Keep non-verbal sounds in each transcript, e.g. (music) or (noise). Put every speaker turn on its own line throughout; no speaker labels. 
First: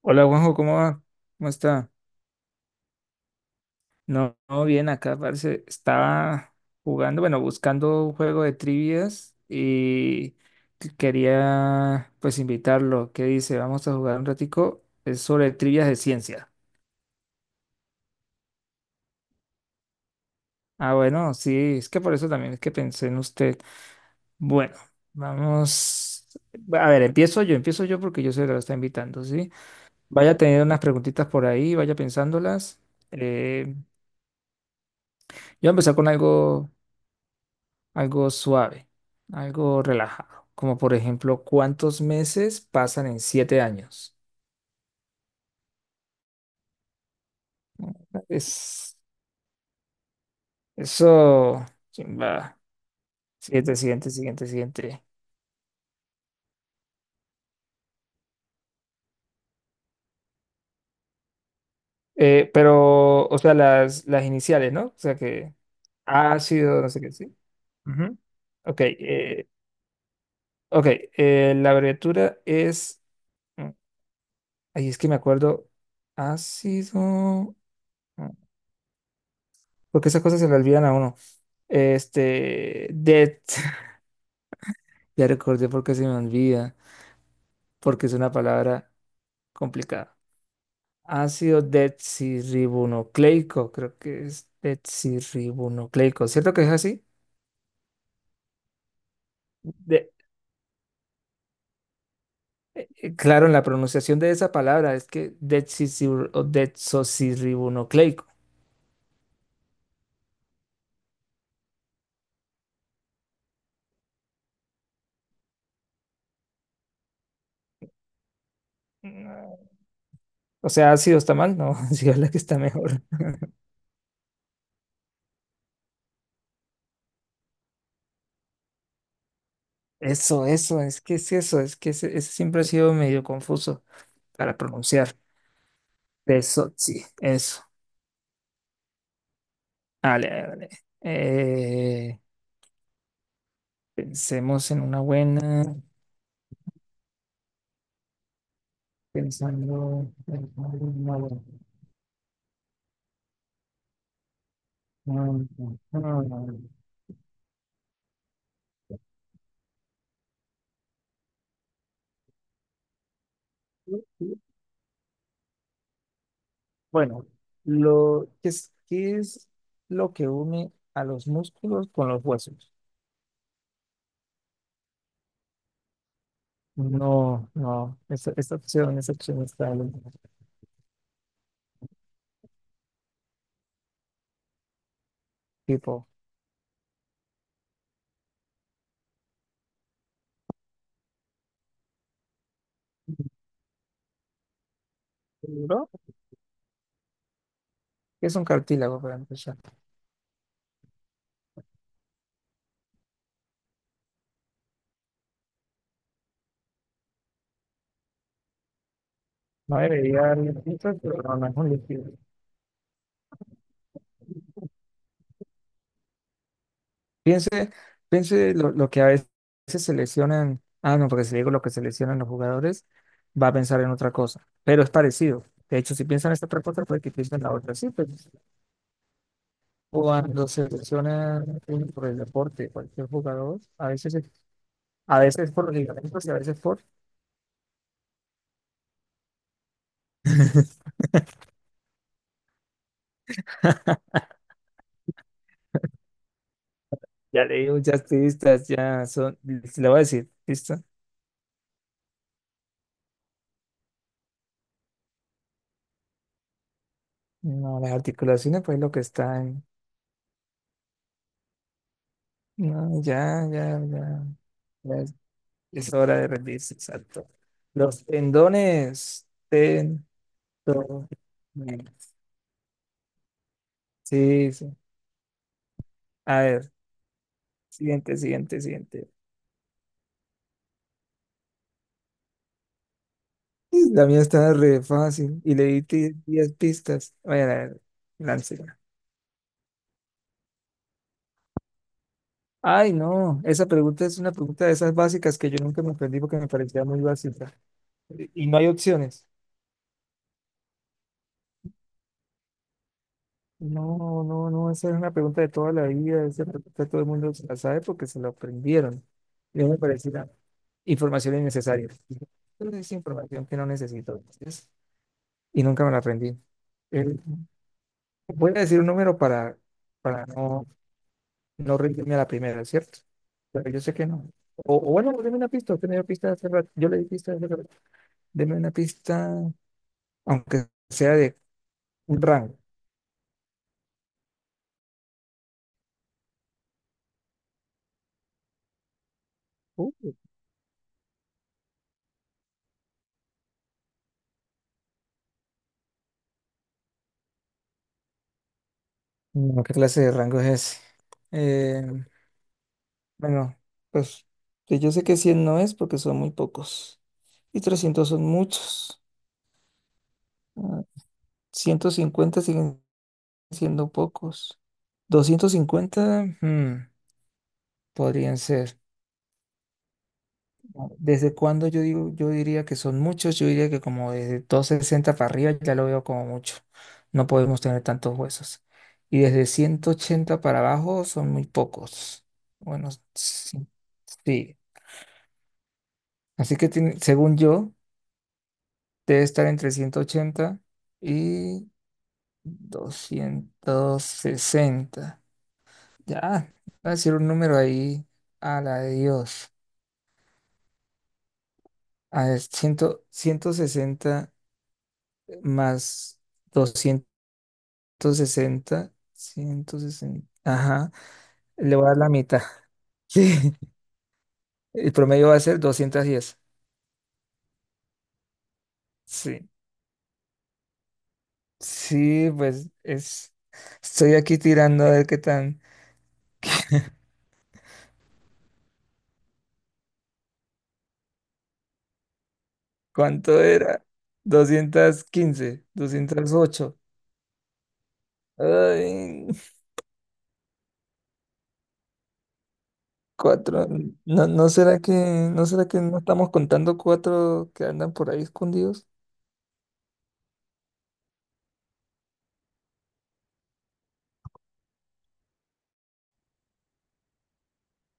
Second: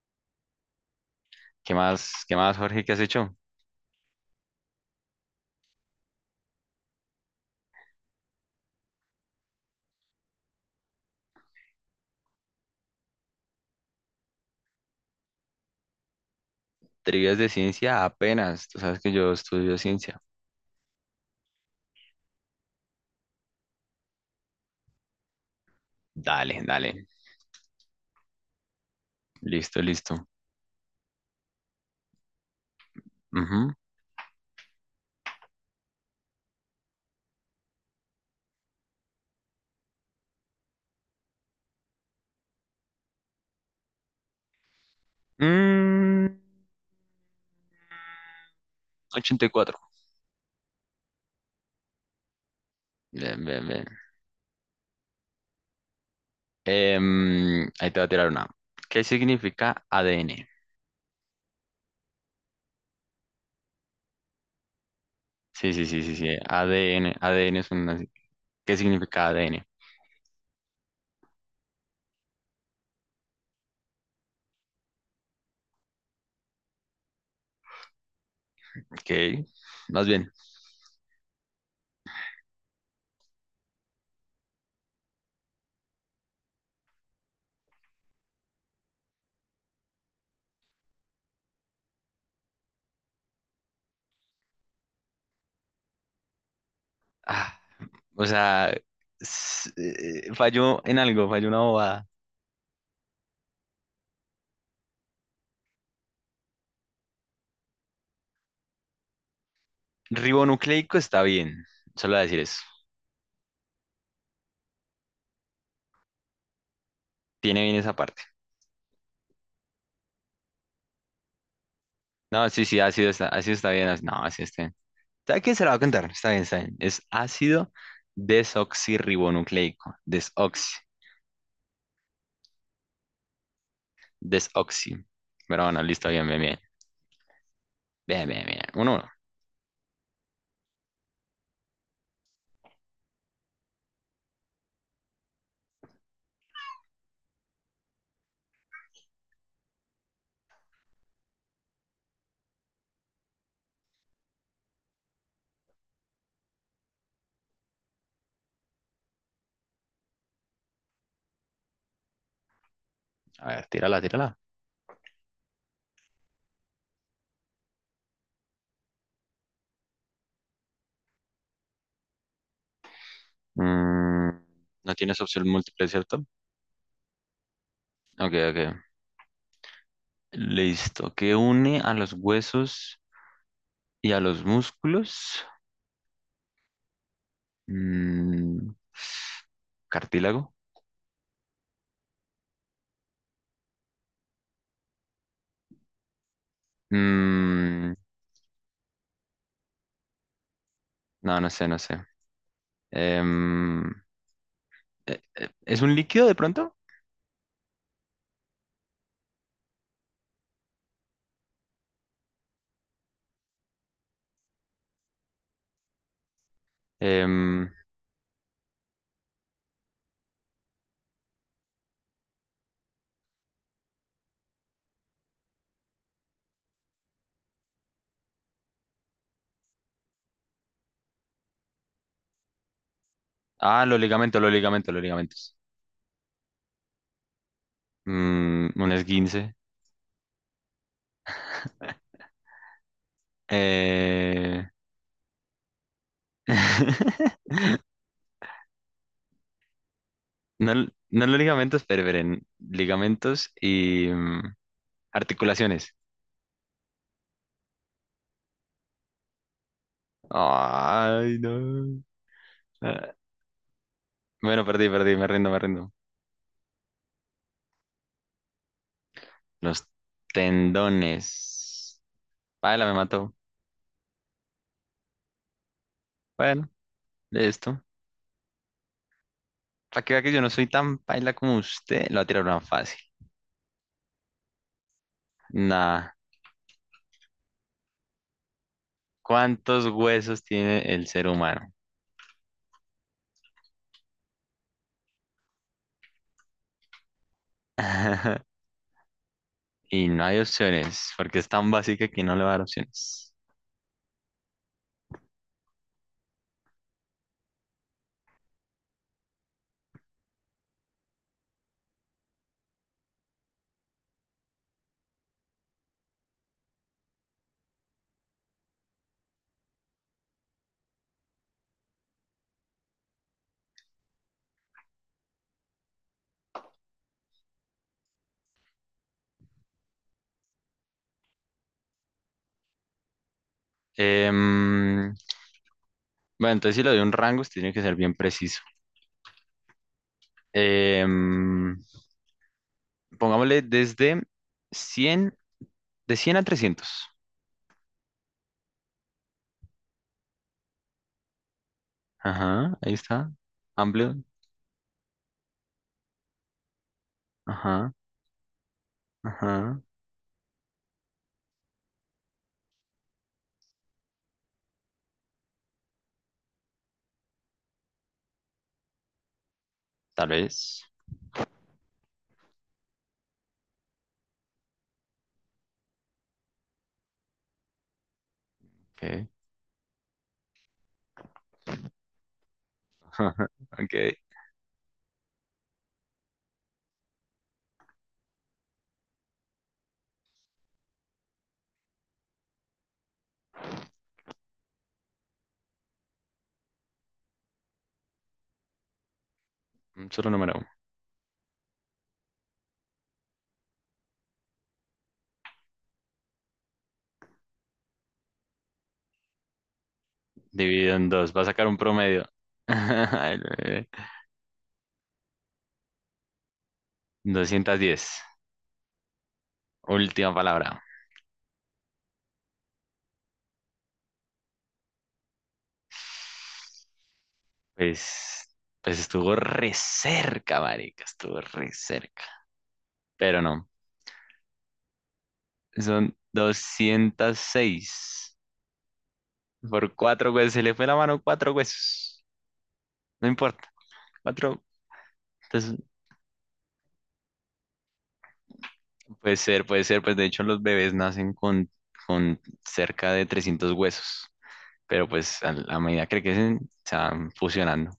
Hola Juanjo, ¿cómo va? ¿Cómo está?
Qué más, Jorge? ¿Qué has hecho?
No, no, bien, acá parece, estaba jugando, bueno, buscando un juego de trivias y quería pues invitarlo. ¿Qué dice? Vamos a jugar un ratico. Es sobre trivias de ciencia.
Trivias de ciencia apenas. Tú sabes que yo estudio ciencia.
Ah, bueno, sí, es que por eso también es que pensé en usted. Bueno, vamos.
Dale,
A ver,
dale.
empiezo yo porque yo soy el que lo está invitando, ¿sí?
Listo, listo.
Vaya teniendo unas preguntitas por ahí, vaya pensándolas.
Ujú.
Eh, yo voy a empezar con algo, algo suave, algo relajado, como por ejemplo, ¿cuántos meses pasan en 7 años?
Mm,
Es
84.
eso, chimba.
Bien, bien,
Siguiente,
bien.
siguiente, siguiente, siguiente.
Ahí te voy a tirar una. ¿Qué significa ADN?
Pero, o sea, las iniciales, ¿no? O sea que
Sí, sí, sí, sí, sí.
ácido, no sé qué,
ADN.
sí.
ADN es una
Ujú.
¿qué
Ok,
significa ADN?
ok, la abreviatura es, mm, ay, es que me acuerdo, ácido, mm,
Ok. Más
porque esas
bien.
cosas se le olvidan a uno. Este, det. (laughs) Ya recordé porque se me olvida, porque es una palabra complicada. Ácido desoxirribonucleico, creo que es desoxirribonucleico. ¿Cierto que es así?
Ah, o sea,
De-
falló en algo, falló una bobada.
claro, en la pronunciación de esa palabra es que o desoxirribonucleico.
Ribonucleico está bien. Solo voy a decir eso. Tiene bien esa parte.
No. O sea, ácido está mal, no, (laughs) sí es la que
No,
está
sí, sí,
mejor.
ácido está bien. No, ácido está bien. ¿A quién se lo va a contar? Está bien, está bien. Es ácido desoxirribonucleico.
Eso,
Desoxi.
eso, es que es eso, es que ese siempre ha sido medio confuso para
Desoxi.
pronunciar.
Pero bueno, listo, bien, bien, bien.
Eso sí eso.
Bien, bien, bien. Uno, uno.
Vale, vale. Eh, Pensemos en una buena, pensando en una buena. Mm, mm, mm.
A ver, tírala, tírala.
Bueno, lo que es, ¿qué es lo que une a los músculos con los huesos?
Mm, no tienes opción múltiple, ¿cierto?
No, no,
Ok,
esta
ok.
opción, esta opción está en
Listo. ¿Qué une a los huesos y a los músculos?
tipo,
Mm, cartílago.
¿no?
Mm,
Es un cartílago para empezar.
no, no sé, no sé. Em, ¿Es un líquido de pronto?
No debería haber listas, pero no, no es un líquido. Piensa
Em,
Piense lo que a veces seleccionan, ah, no, porque si le digo lo que seleccionan los jugadores, va a pensar en otra cosa, pero es parecido. De hecho, si piensan en esta otra cosa, puede que piensen en la otra. Sí, pero cuando seleccionan por el deporte, cualquier jugador, a
los
veces,
ligamentos, los ligamentos, los
a veces
ligamentos.
por los ligamentos y a veces por.
Un esguince.
(laughs)
Eh,
Ya
(laughs)
leí muchas pistas, ya son, le voy a decir,
No,
¿listo?
no los ligamentos, pero esperen, ligamentos y articulaciones.
No, las articulaciones, pues lo que están.
Ay, no.
No,
Ah,
ya, ya,
bueno, perdí,
ya.
perdí, me rindo, me rindo.
Es hora de rendirse, exacto. Los tendones
Los
tendones.
tendones. Paila me mató.
Sí, sí. A
Bueno,
ver,
listo.
siguiente, siguiente, siguiente.
Para que vea que yo no soy tan paila como usted, lo va a tirar una fácil.
Y la mía está re fácil y le di
Nah,
10 pistas. A ver, láncela.
¿cuántos huesos tiene el ser humano?
Ay, no, esa pregunta es una pregunta de esas básicas que yo nunca me aprendí porque me parecía muy básica. Y no
(laughs)
hay opciones.
Y no hay opciones, porque es tan básica que no le va a dar opciones.
No, no, no, esa es una pregunta de toda la vida, esa pregunta todo el mundo se la sabe porque se la aprendieron. Yo me parecía información innecesaria. Pero es información que no necesito. Entonces, y nunca me la aprendí. Eh, Voy a decir un número para, no, no rendirme a la primera, ¿cierto? Pero yo sé que no. O bueno, deme una pista. Usted me dio pista hace rato. Yo le di pista hace rato. Deme una pista, aunque sea de un rango.
Em, bueno, entonces si le doy un rango, usted tiene que ser bien preciso.
Uh,
Em, pongámosle desde cien, de cien a trescientos.
no, ¿qué clase de rango es ese? Eh,
Ajá, ahí está.
bueno,
Amplio.
pues que yo sé que 100 no es porque son muy pocos. Y
Ajá,
300 son muchos.
ajá.
Ah, 150 siguen siendo pocos. 250, podrían ser.
Tal vez.
¿Desde cuándo yo digo, yo diría que son muchos? Yo diría que como desde 260 para arriba ya lo veo como mucho. No podemos tener tantos huesos. Y
Ok.
desde 180 para abajo son muy pocos. Bueno,
(laughs)
sí.
Ok.
Sí. Así que según yo, debe estar entre 180 y 260. Ya, voy a decir un número ahí a la de Dios.
Un solo número.
A ver, 100, 60 más 260 160. Ajá,
Dividido en dos. Va a sacar un
le voy a dar la
promedio.
mitad. (laughs)
(laughs) Ay,
Sí,
bebé.
el promedio va a ser 210.
210.
Sí,
Última palabra.
sí, pues es. Estoy aquí tirando a ver qué tan.
Pues, pues estuvo re cerca, marica, estuvo re cerca.
¿Cuánto
Pero no,
era? 215,
son
208.
206
Ay,
por cuatro huesos. Se le fue la mano cuatro huesos. No
cuatro.
importa,
¿No
cuatro.
será que, no será
Entonces,
que, no estamos contando cuatro que andan por ahí escondidos?
puede ser, puede ser. Pues de hecho los bebés nacen con cerca de 300 huesos. Pero pues a medida que crecen, se van fusionando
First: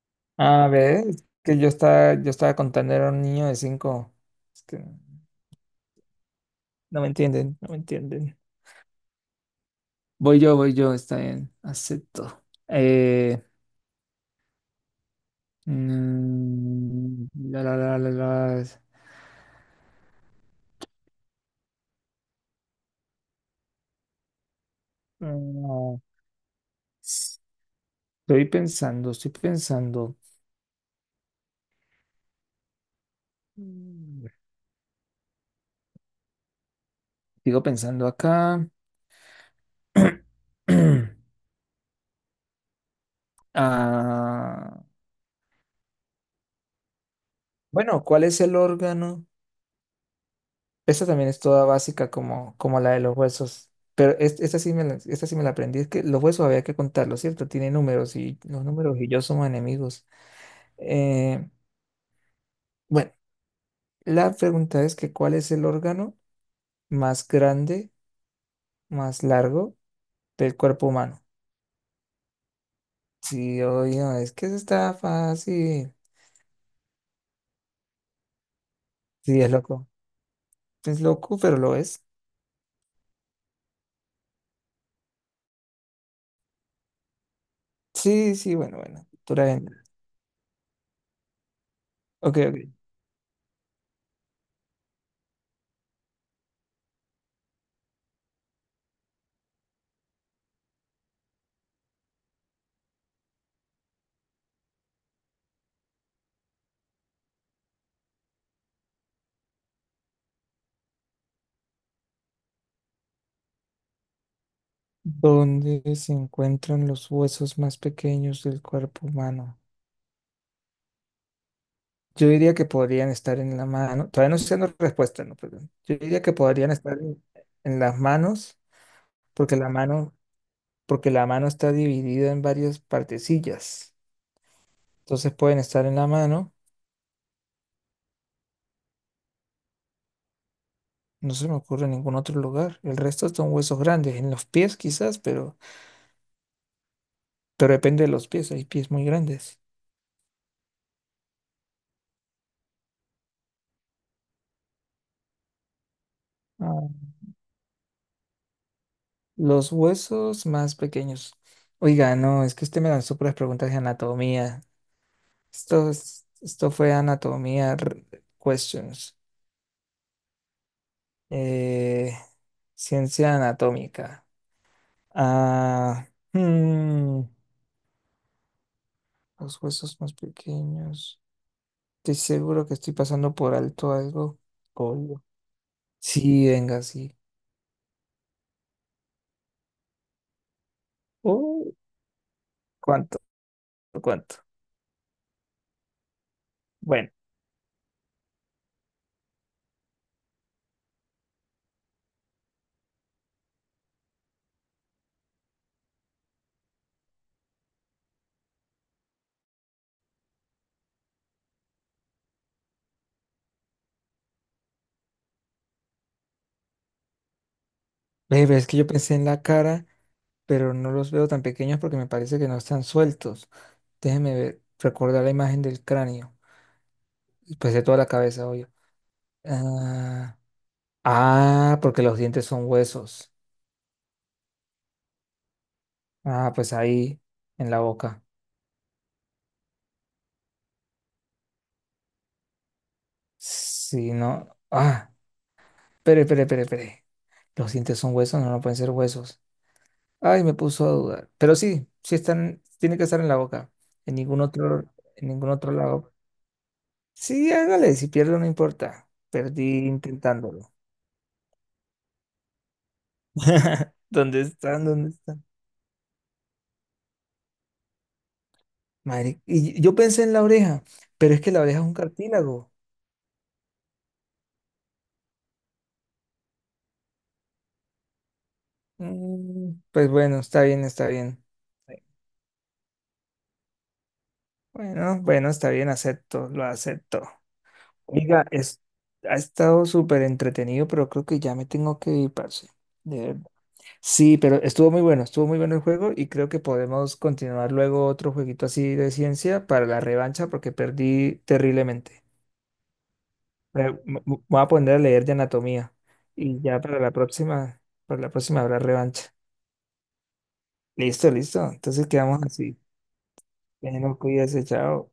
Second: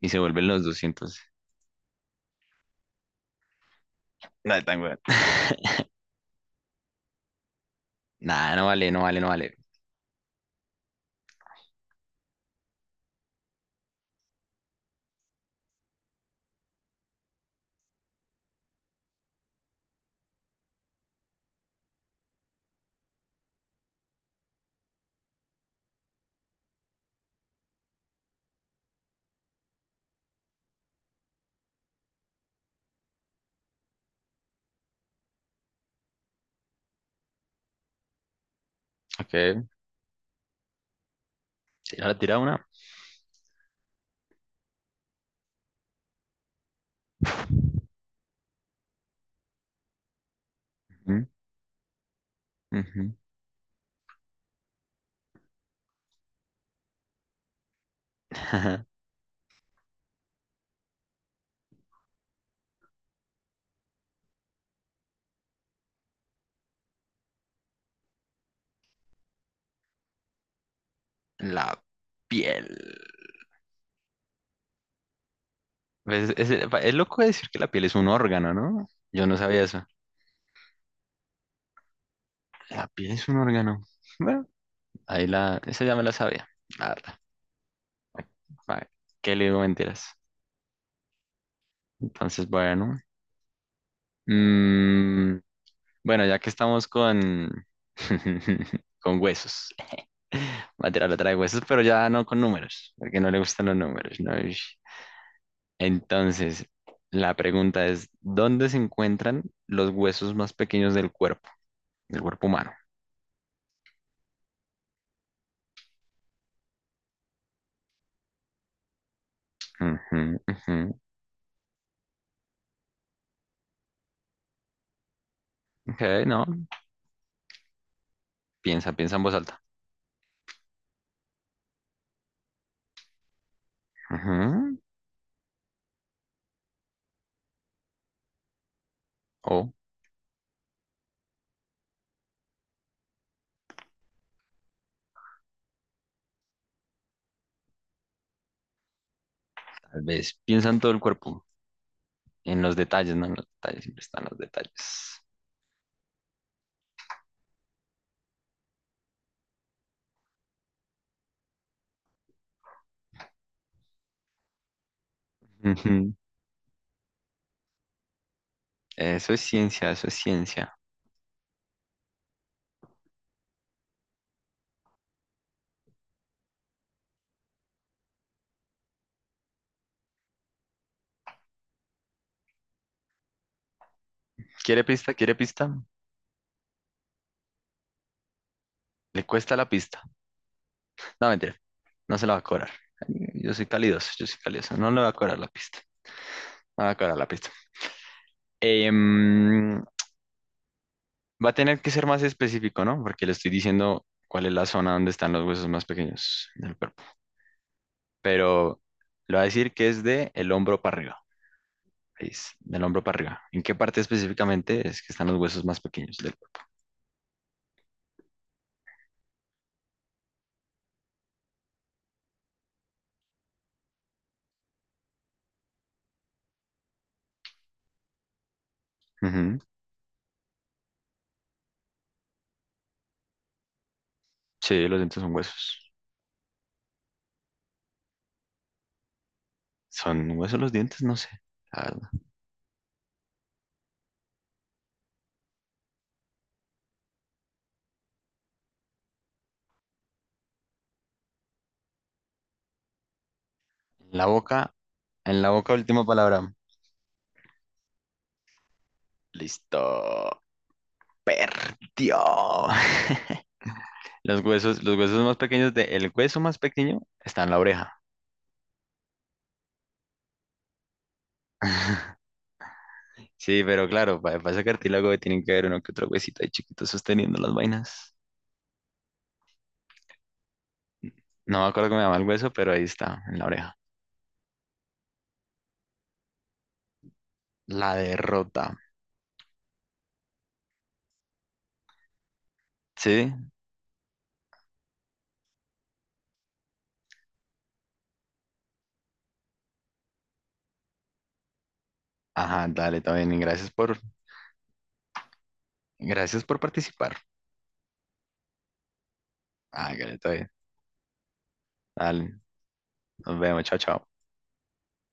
y se vuelven los
A ver,
200.
es que yo estaba contando era un niño de cinco.
Nada,
Es
tan
que
weón. (laughs)
no me entienden, no me entienden.
Nada, no vale, no vale, no vale.
Voy yo, está bien, acepto. Eh, mm, la, la, la, la, la, mm, Estoy pensando, estoy pensando. Mm. Sigo pensando acá.
Ok,
(clears throat)
ahora tira una.
Ah, bueno, ¿cuál es el órgano? Esta
Ujú,
también es toda básica como la de
ujú.
los huesos. Pero esta sí me la aprendí. Es que los huesos había que contarlos, ¿cierto? Tiene números y los números
(laughs)
y yo somos enemigos. Eh, bueno, la pregunta es que ¿cuál es el órgano más grande, más largo del cuerpo humano?
La piel.
Sí, oye, no, es que eso está fácil.
Pues, es loco decir que la piel es un órgano, ¿no? Yo no
Sí, es
sabía eso.
loco. Es loco, pero lo es.
La piel es un órgano. Bueno, ahí la, esa ya me la sabía. La verdad.
Sí, sí, bueno,
Vale,
bueno.
¿qué
Tú
le
la
digo
ven.
mentiras?
Ok,
Entonces,
ok.
bueno. Mm, bueno, ya que estamos con, (laughs) con huesos. Va a tirar otra de huesos, pero ya no con números, porque no le gustan los números, ¿no? Ish. Entonces, la pregunta es, ¿dónde se encuentran los huesos más pequeños del cuerpo? Del cuerpo humano.
Donde se encuentran los huesos más pequeños del cuerpo humano.
Ujú, ujú.
Yo diría que podrían estar en la mano. Todavía no estoy dando respuesta, no, perdón. Yo
Ok,
diría que
no,
podrían estar en, las manos,
piensa, piensa en voz
porque
alta.
la mano, porque la mano está dividida en varias partecillas.
Ujú.
Entonces pueden estar en la mano.
O
No se me ocurre en ningún otro lugar. El resto son huesos grandes. En los pies quizás, pero, depende de los pies. Hay pies muy grandes.
tal vez piensa en todo el cuerpo, en los detalles, no en los detalles, siempre están los detalles.
Los huesos más pequeños. Oiga, no, es que usted me lanzó puras preguntas de anatomía. Esto,
Ujú.
esto fue anatomía questions.
Eso es ciencia, eso es ciencia.
Eh, Ciencia anatómica. Ah, hmm, los huesos más pequeños. Estoy seguro que estoy pasando por alto algo.
¿Quiere pista?
Colio.
¿Quiere pista?
Sí, venga, sí.
Le cuesta la pista. No, mentira,
Oh,
no se la va a cobrar.
¿cuánto?
Yo soy calidoso, yo
¿Cuánto?
soy calidoso. No le va a cobrar la pista. No le va a
Bueno,
cobrar la pista. Em, va a tener que ser más específico, ¿no? Porque le estoy diciendo cuál es la zona donde están los huesos más pequeños del cuerpo. Pero le voy a decir que es de el hombro para arriba. Ahí es, del hombro para arriba. ¿En qué parte específicamente es que están los huesos más pequeños del cuerpo?
ve, ve, es que yo pensé en la cara, pero no los veo tan pequeños porque me parece que no están sueltos. Déjeme ver, recordar la imagen del cráneo, y pues de toda la cabeza, obvio.
Ujú.
Ah, ah, porque los dientes son huesos.
Sí, los dientes son huesos.
Ah, pues ahí, en la boca.
¿Son huesos los dientes? No sé. La verdad.
Si no. Ah, espere, espere, espere, espere. Los dientes son huesos, no, no pueden ser huesos. Ay, me puso a dudar. Pero sí, sí están, tiene que estar en la boca. En
La
ningún
boca,
otro, en
en la
ningún
boca,
otro
última
lado.
palabra.
Sí, hágale, si pierdo no importa. Perdí
Listo.
intentándolo.
Perdió. (laughs)
(laughs) ¿Dónde están?
Los
¿Dónde
huesos más
están?
pequeños de, el hueso más pequeño está en la oreja.
Madre, y yo pensé en la oreja, pero es que la oreja es un cartílago.
Sí, pero claro, para, ese cartílago tienen que haber uno que otro huesito ahí chiquito sosteniendo las vainas.
Pues bueno, está bien, está bien.
No me acuerdo cómo me llama el hueso, pero ahí está, en la oreja.
Bueno, bueno, está bien, acepto, lo acepto.
La
Oiga,
derrota.
ha estado súper entretenido, pero creo que ya me tengo que ir, parce. De
Sí.
verdad. Sí, pero estuvo muy bueno el juego y creo que podemos continuar luego otro jueguito así de ciencia para la revancha porque perdí terriblemente.
Ajá, dale, está bien. Y gracias
Eh,
por,
me- me voy a poner a leer de anatomía
gracias por
y ya para la
participar.
próxima, habrá revancha.
Ah, dale, está bien.
Listo, listo. Entonces
Dale.
quedamos así.
Nos vemos. Chao, chao.
Bueno, cuídese, chao.